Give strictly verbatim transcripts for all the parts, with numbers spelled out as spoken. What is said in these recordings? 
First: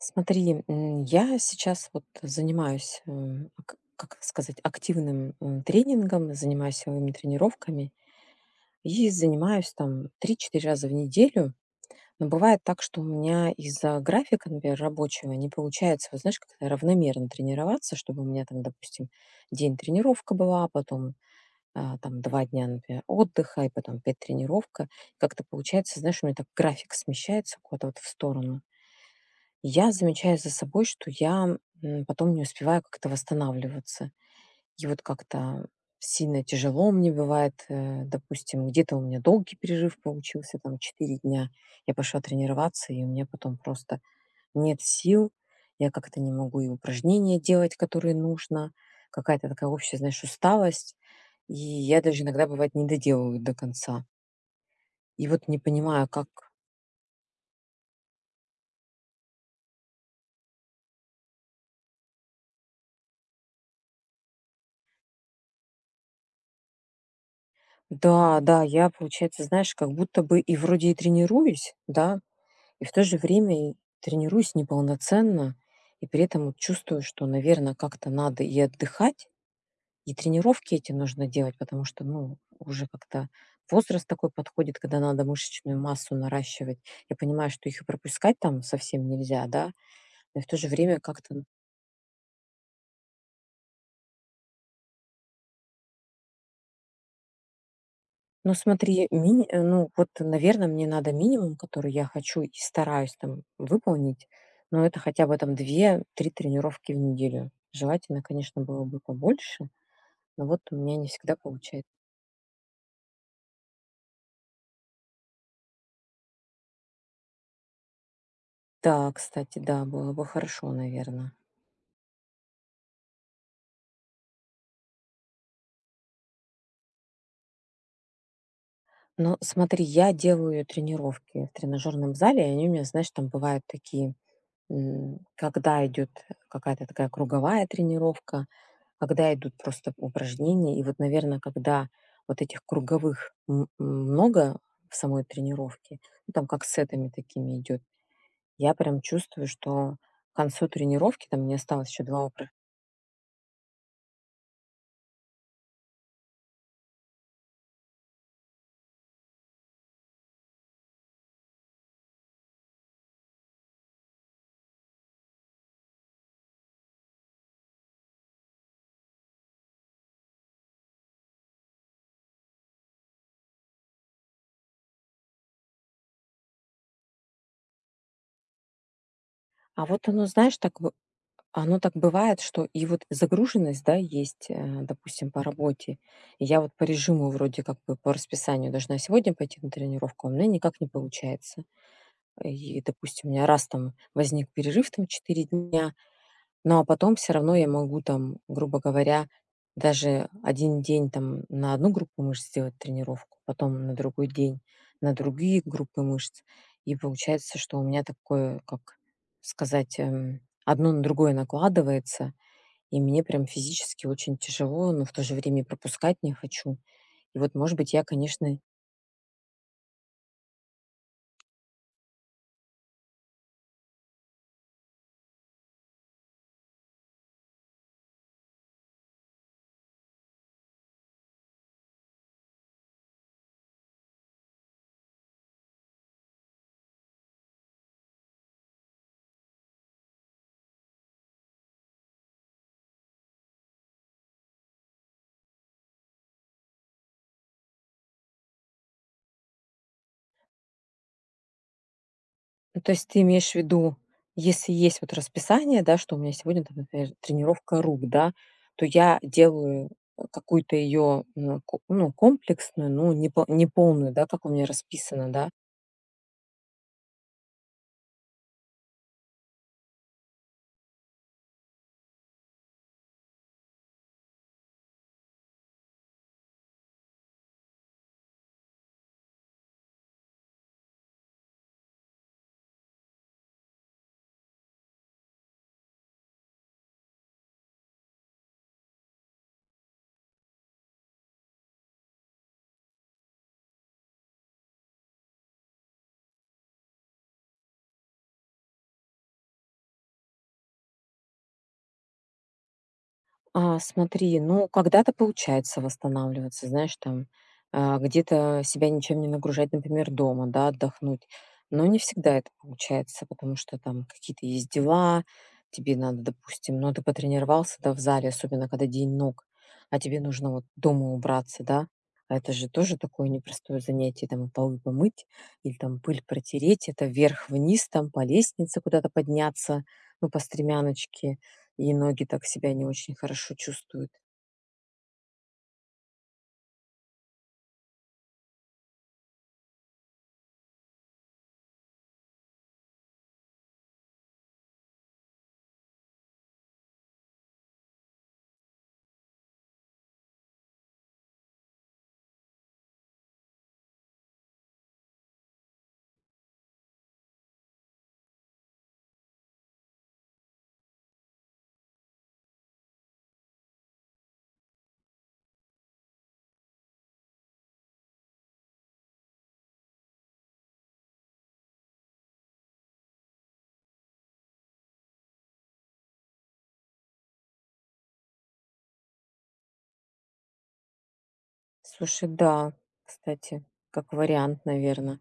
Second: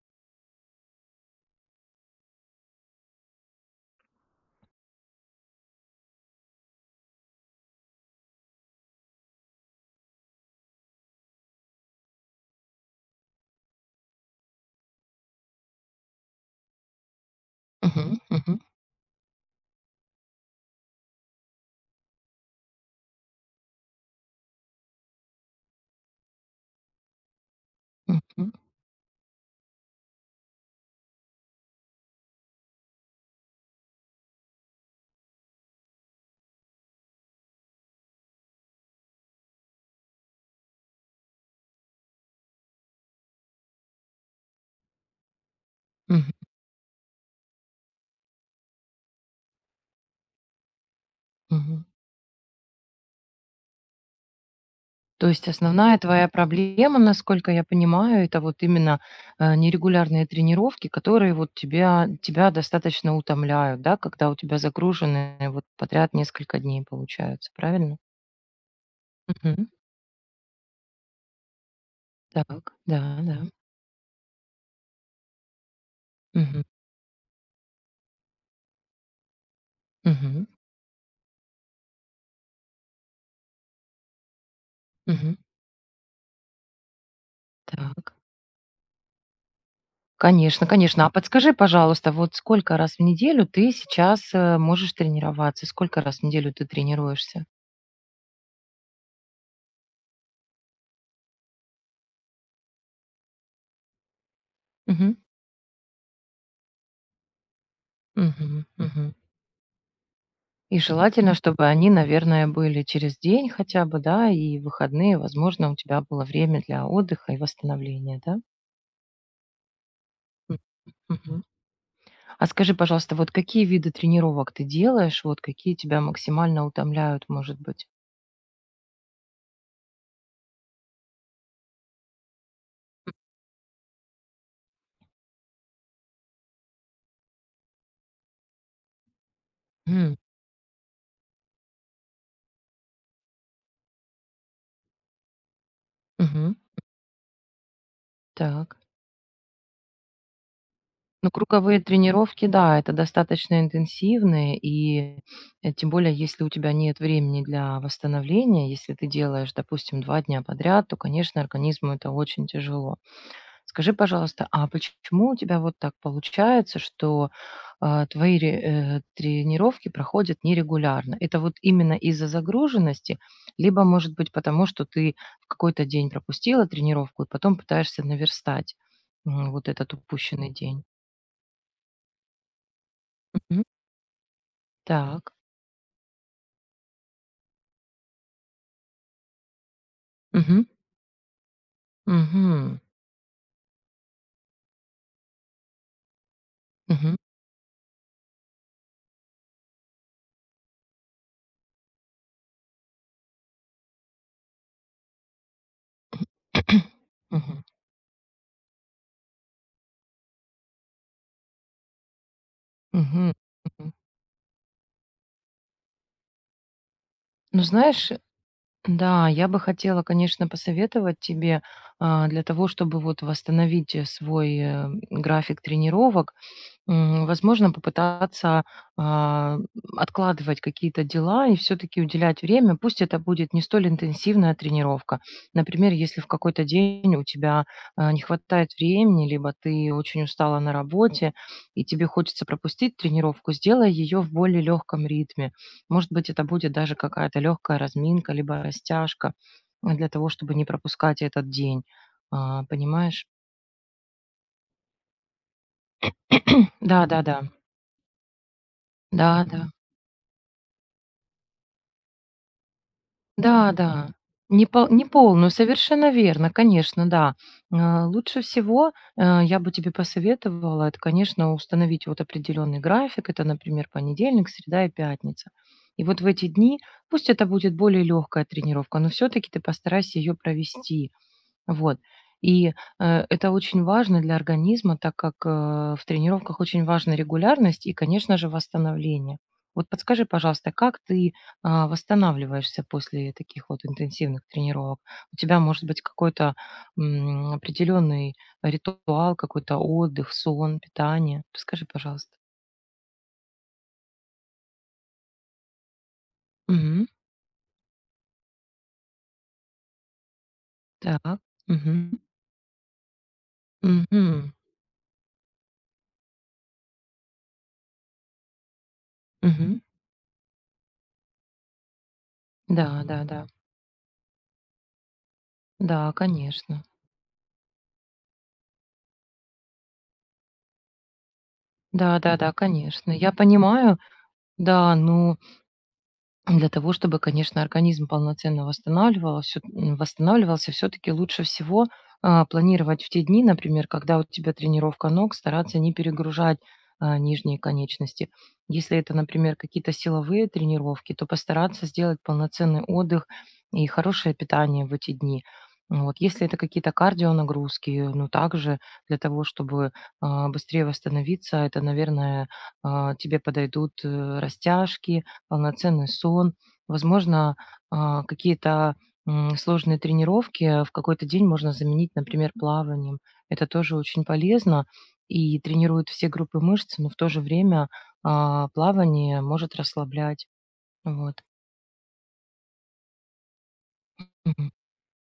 Смотри, м, я сейчас вот занимаюсь, м, к- как сказать, активным м, тренингом, занимаюсь силовыми тренировками и занимаюсь там три четыре раза в неделю. Но бывает так, что у меня из-за графика, например, рабочего не получается, вот знаешь, как-то равномерно тренироваться, Мгм, чтобы у меня мгм, там, допустим, день тренировка была, потом а, там два дня, например, отдыха, и потом опять тренировка. Как-то получается, знаешь, у меня так график смещается куда-то вот в мгм, сторону. Я замечаю за собой, что я, м, потом не успеваю как-то восстанавливаться. И вот как-то сильно тяжело мне бывает, э, допустим, где-то у меня долгий перерыв получился, там четыре дня. Я пошла тренироваться, и у меня потом просто нет сил. Я как-то не мгм, могу и упражнения делать, которые нужно. Какая-то такая общая, знаешь, усталость. И мгм. я даже иногда, бывает, не доделываю до конца. И То есть вот не основная понимаю, твоя как. проблема, насколько я понимаю, это вот именно, э, нерегулярные тренировки, которые вот тебя тебя достаточно утомляют, да, когда у тебя загружены вот подряд несколько дней получаются, правильно? Да, да, я, получается, Мгм. знаешь, как будто бы и вроде и тренируюсь, да, Так, и в да, то же да. время и тренируюсь неполноценно, и при этом вот Мгм, чувствую, что, наверное, как-то надо и отдыхать, и мгм, тренировки эти нужно делать, потому что, ну, уже как-то возраст такой подходит, когда надо мгм. мышечную массу наращивать. Я понимаю, что их и Так. пропускать там совсем нельзя, да, но и в то Конечно, же время конечно. А как-то, подскажи, пожалуйста, вот сколько раз в неделю ты сейчас, э, можешь тренироваться? Сколько раз в неделю ты тренируешься? ну, смотри, мини э, ну, вот, наверное, мне надо минимум, который я хочу и стараюсь там выполнить, но это Мгм, хотя бы там две три тренировки в неделю. Желательно, конечно, мгм, было бы мгм. побольше. Но вот у И меня не желательно, всегда чтобы получается. они, наверное, были через день хотя бы, да, и выходные, возможно, у тебя было время для отдыха и восстановления, да? Да, кстати, да, было бы М, хорошо, наверное. мгм. А скажи, пожалуйста, вот какие виды тренировок ты делаешь, вот какие тебя максимально утомляют, может быть? Но смотри, я делаю тренировки в тренажерном зале, и они у меня, знаешь, там бывают такие, м, когда идет какая-то такая круговая тренировка, когда идут просто М, упражнения. И вот, наверное, когда вот этих круговых м- м, много в самой тренировке, ну, там мгм. как сетами такими идет, я Так. прям чувствую, что к концу тренировки, Ну, там мне круговые осталось еще два тренировки, упражнения, да, это достаточно интенсивные, и э, тем более, если у тебя нет времени для восстановления, если ты делаешь, допустим, два дня подряд, то, конечно, организму это очень тяжело. Скажи, пожалуйста, а почему у тебя вот так получается, что, а, твои ре э, тренировки проходят нерегулярно? Это вот именно из-за загруженности, либо, может быть, потому что ты в какой-то день пропустила тренировку и потом пытаешься наверстать, м, вот а этот вот оно, упущенный знаешь, так день? оно так бывает, что и вот Мгм. загруженность, да, есть, э, допустим, Так. по работе. И я вот по режиму вроде как бы по расписанию должна сегодня пойти на тренировку, а у меня Мгм. никак не получается. Мгм. И, допустим, у меня раз там возник перерыв там четыре дня, ну а потом Мгм. все равно я могу там, грубо говоря, даже один день там на одну группу мышц сделать тренировку, потом на другой день на другие группы мышц. И получается, Мгм. что у меня такое, как сказать, эм, одно на другое накладывается, и мне Мгм. прям Мгм. физически очень тяжело, но в то же время и пропускать не хочу. И вот, Ну, может быть, я, знаешь конечно. Да, я бы хотела, конечно, посоветовать тебе, а, для того, чтобы вот восстановить э, свой э, график тренировок. М, возможно, попытаться, а, откладывать какие-то дела и все таки уделять время. Пусть это будет не столь интенсивная тренировка. Например, если в какой-то день у тебя, а, не хватает времени, либо ты очень устала на работе и тебе хочется пропустить тренировку, сделай ее в более легком ритме. Может быть, это будет даже какая-то легкая разминка, либо растяжка, а, для того, чтобы не пропускать этот день. А, Ну, то есть ты понимаешь? имеешь в виду, если есть вот расписание, да, что у меня сегодня, там, например, Да-да-да. тренировка рук, да, то я Да-да. делаю э, какую-то ее ну, ко- ну, комплексную, ну, не, по- не Да, да. полную, да, как у Не меня пол не расписано, да. полную, совершенно верно, конечно, да. А, лучше всего, э, я бы тебе посоветовала, это, конечно, установить вот определенный график. Это, например, понедельник, среда и пятница. И вот в эти дни пусть это будет более легкая тренировка, но все-таки ты постарайся ее провести. Вот. И, э, это очень важно для организма, так как, э, в тренировках очень важна регулярность и, конечно же, восстановление. Вот подскажи, пожалуйста, как ты, а, восстанавливаешься после таких вот интенсивных тренировок? У тебя может быть какой-то, м, определенный ритуал, какой-то отдых, сон, питание? Расскажи, пожалуйста. А, смотри, ну, когда-то получается восстанавливаться, знаешь, Мгм. там, а, где-то себя ничем не нагружать, например, дома, да, отдохнуть. Так. Но не Мгм. всегда это получается, потому что там какие-то Мгм. есть дела, тебе надо, допустим, ну, ты потренировался, да, в зале, особенно когда день ног, Мгм. а тебе нужно вот дома убраться, да, а это же тоже Да, да, такое да. непростое занятие, там, и полы помыть или там Да, пыль конечно. протереть, это вверх-вниз, там, по лестнице куда-то подняться, ну, по стремяночке, и Да, ноги да, так да, себя не конечно. очень Я хорошо понимаю, чувствуют. Да, ну, для того, чтобы, конечно, организм полноценно восстанавливался, восстанавливался, все-таки лучше всего а, планировать в те дни, например, когда у тебя тренировка ног, стараться не перегружать а, нижние конечности. Если это, например, какие-то силовые тренировки, то постараться сделать полноценный отдых и хорошее питание в эти дни. Вот. Если это какие-то кардионагрузки, ну, также для того, чтобы а, быстрее восстановиться, это, наверное, а, тебе подойдут э, растяжки, полноценный сон, возможно, а, какие-то, м, сложные тренировки в какой-то день можно заменить, например, плаванием. Это тоже очень полезно и тренирует все группы мышц, но в то же время, а, плавание может расслаблять. Вот. Слушай, да, кстати, как вариант, Мгм. наверное.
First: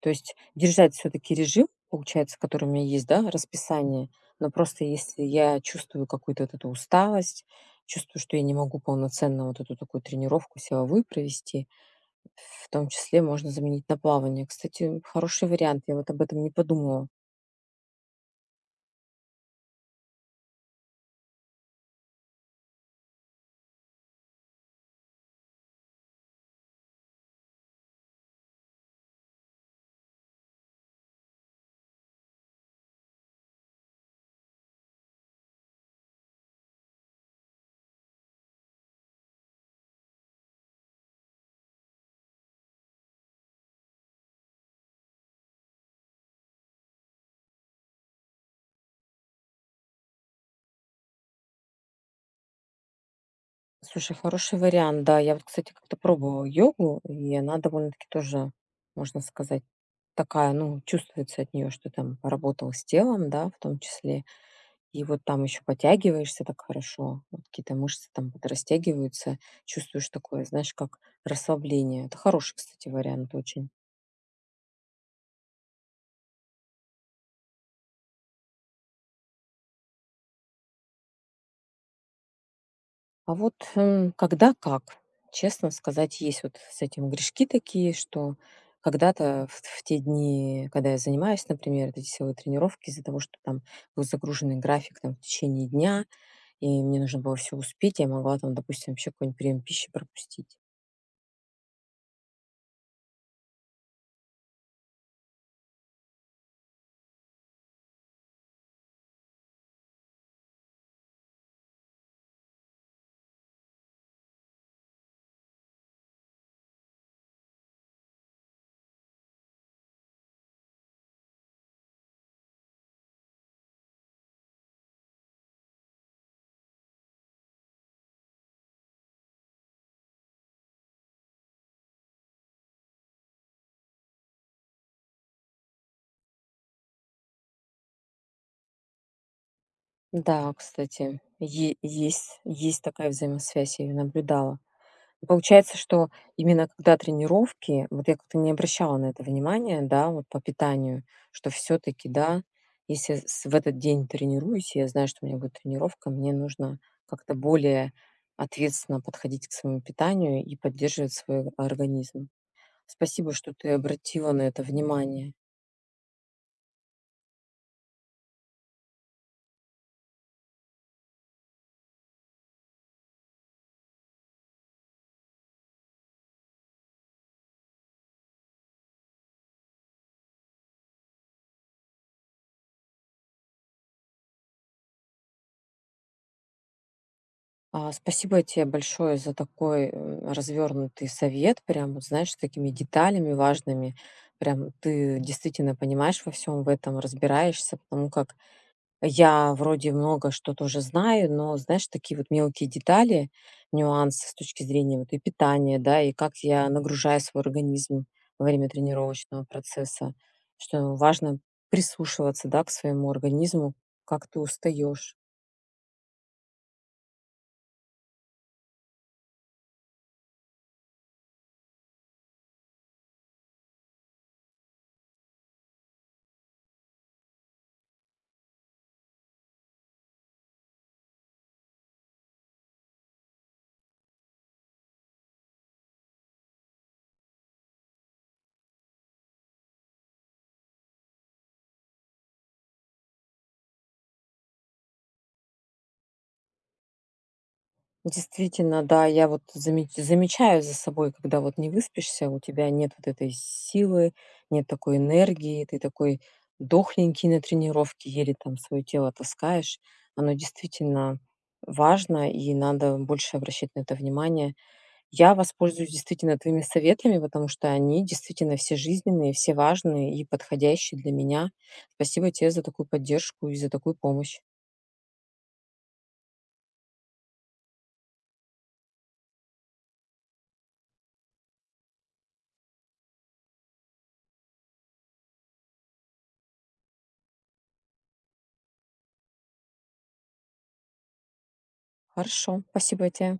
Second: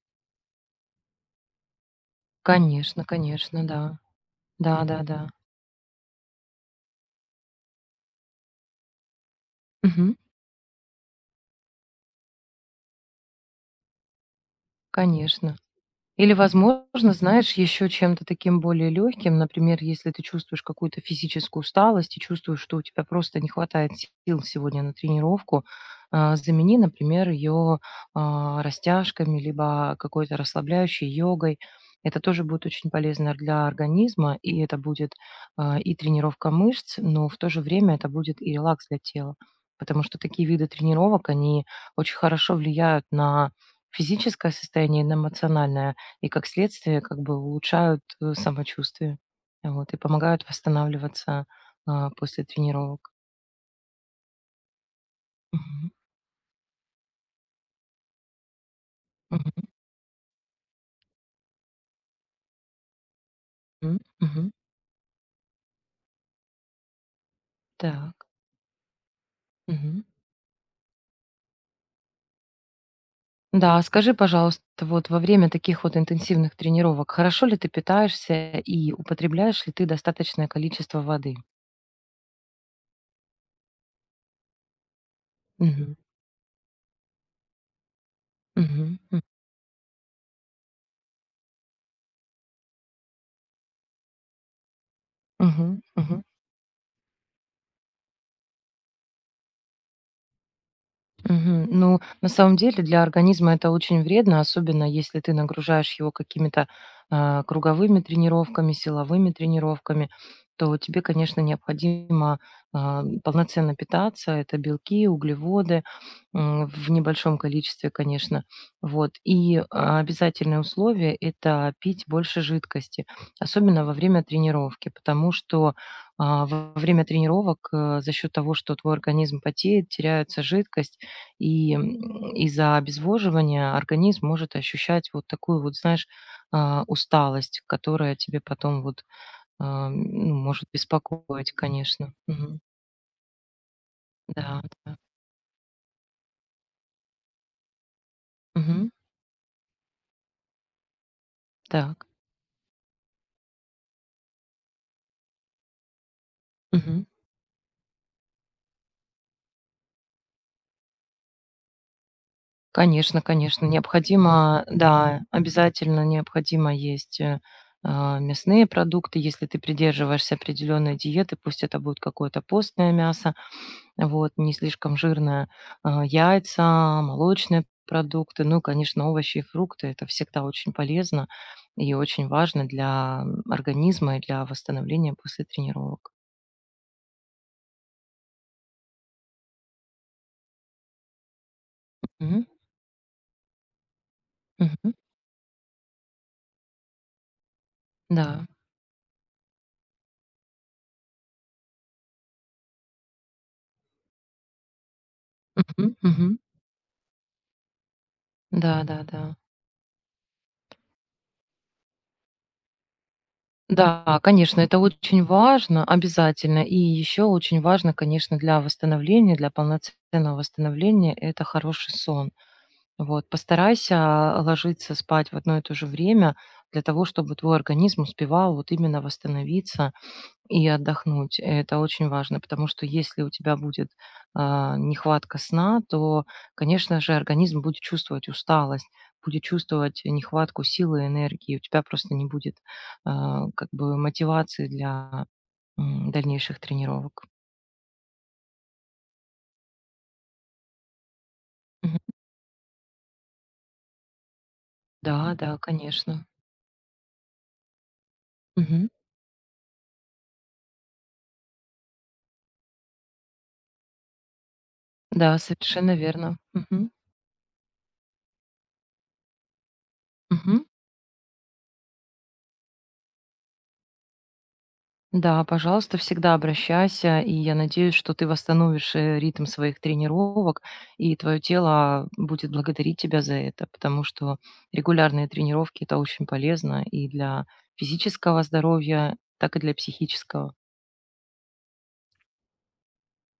То есть держать все таки режим, получается, который у меня Конечно, есть, да, конечно, да. расписание. Но просто если Да-да-да. я чувствую какую-то вот эту усталость, чувствую, что я не могу полноценно вот эту такую Мгм. тренировку силовую провести, в том числе можно заменить на плавание. Кстати, хороший Конечно. вариант, я вот об Или, этом не подумала. возможно, знаешь, еще чем-то таким более легким, например, если ты чувствуешь какую-то физическую усталость и чувствуешь, что у тебя просто не хватает сил сегодня на тренировку, а, замени, например, ее растяжками, либо какой-то расслабляющей йогой. Это тоже будет очень полезно для организма, и это будет а, и тренировка мышц, но в то же время это будет и релакс для тела, потому что такие виды тренировок, они очень хорошо влияют на физическое состояние, и на эмоциональное и, как следствие, как бы улучшают, э, самочувствие, вот, и помогают восстанавливаться, а, после тренировок. Слушай, хороший вариант, да. Я вот, кстати, Мгм. как-то пробовала йогу, и она довольно-таки тоже, можно сказать, Мгм. такая, ну, чувствуется от нее, что там поработал с телом, да, в том М. числе. Мгм. И вот там еще потягиваешься так хорошо, вот какие-то мышцы Так. там подрастягиваются, Мгм. чувствуешь такое, знаешь, как расслабление. Это хороший, кстати, вариант очень. Да, а скажи, пожалуйста, вот во время таких вот интенсивных тренировок хорошо ли ты питаешься и употребляешь ли ты достаточное количество воды? А вот, м, когда как. Честно Мгм. сказать, есть вот с этим грешки такие, что Мгм. М. когда-то в, в те дни, когда я занимаюсь, например, эти силовые тренировки, из-за того, что там был загруженный график там, в течение Мгм. дня, Мгм. и мне нужно было все успеть, я могла там, допустим, вообще какой-нибудь прием пищи пропустить. Мгм. Ну, на самом деле для организма это очень вредно, особенно если ты нагружаешь его какими-то а, круговыми тренировками, силовыми тренировками, то тебе, конечно, необходимо а, полноценно питаться. Это белки, углеводы м, в небольшом количестве, конечно. Вот. И а, обязательное условие– это пить больше жидкости, особенно во время тренировки, потому что а, во время тренировок э, за счет того, что твой организм потеет, теряется жидкость, и, м, из-за обезвоживания организм может ощущать вот такую вот, знаешь, а, усталость, которая тебе потом вот, а, ну, Да, может кстати, беспокоить, е- конечно. есть, Мгм. есть такая взаимосвязь, я ее наблюдала. Да, да. Получается, что именно когда тренировки, вот я как-то не Мгм. обращала на это внимания, да, вот по питанию, что Так. все-таки, да, если я с- в этот день тренируюсь, и я знаю, что у меня будет тренировка, мне нужно Мгм. как-то более ответственно подходить к своему питанию и поддерживать свой организм. Конечно, Спасибо, что конечно, ты обратила на это необходимо, да, внимание. обязательно необходимо есть, э, а, мясные продукты. Если ты придерживаешься определенной диеты, пусть это будет какое-то постное мясо. Вот, не слишком жирное, а, яйца, молочные продукты, ну и, конечно, овощи и фрукты. Это всегда очень полезно и очень важно для, м, организма и для восстановления после тренировок. А, спасибо тебе большое за такой, м, развернутый совет. Прям вот, знаешь, с Мгм, такими деталями важными. Прям мгм. ты действительно понимаешь во всем в этом, разбираешься, потому как Да. я вроде много что тоже знаю, но, знаешь, такие вот мелкие детали, нюансы с точки зрения вот и питания, Мгм, да, и как мгм. я нагружаю свой организм во время Да, да, да. тренировочного процесса, что важно прислушиваться, да, к своему организму, Да, как ты конечно, это устаешь. очень важно, обязательно. И еще очень важно, конечно, для восстановления, для полноценного восстановления- это хороший сон. Вот, постарайся ложиться спать в одно и то же время для того, чтобы твой организм успевал вот именно восстановиться и отдохнуть. Это очень важно, потому что если у тебя будет а, нехватка сна, то, конечно же, организм будет чувствовать усталость, будет чувствовать нехватку силы и энергии. У тебя просто не будет а, как бы мотивации для м, дальнейших тренировок. Действительно, да, я вот замеч замечаю за собой, когда вот не Мгм. выспишься, у тебя нет вот этой силы, нет такой Да, да, энергии, ты такой конечно. дохленький на тренировке, еле там свое Мгм. тело таскаешь. Оно действительно важно, и надо больше обращать на это внимание. Я Да, воспользуюсь совершенно действительно верно. твоими Мгм. советами, потому что они действительно все жизненные, все важные и Мгм. подходящие для меня. Спасибо тебе за такую поддержку и за такую помощь. Да, пожалуйста, всегда обращайся, и я надеюсь, что ты восстановишь э, ритм своих тренировок, и твое тело будет благодарить тебя за это, потому что регулярные тренировки это очень полезно и для физического здоровья, так и для психического. Хорошо, спасибо тебе.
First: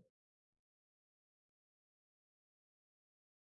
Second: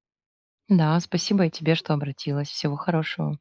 Да, спасибо и тебе, что обратилась. Всего хорошего.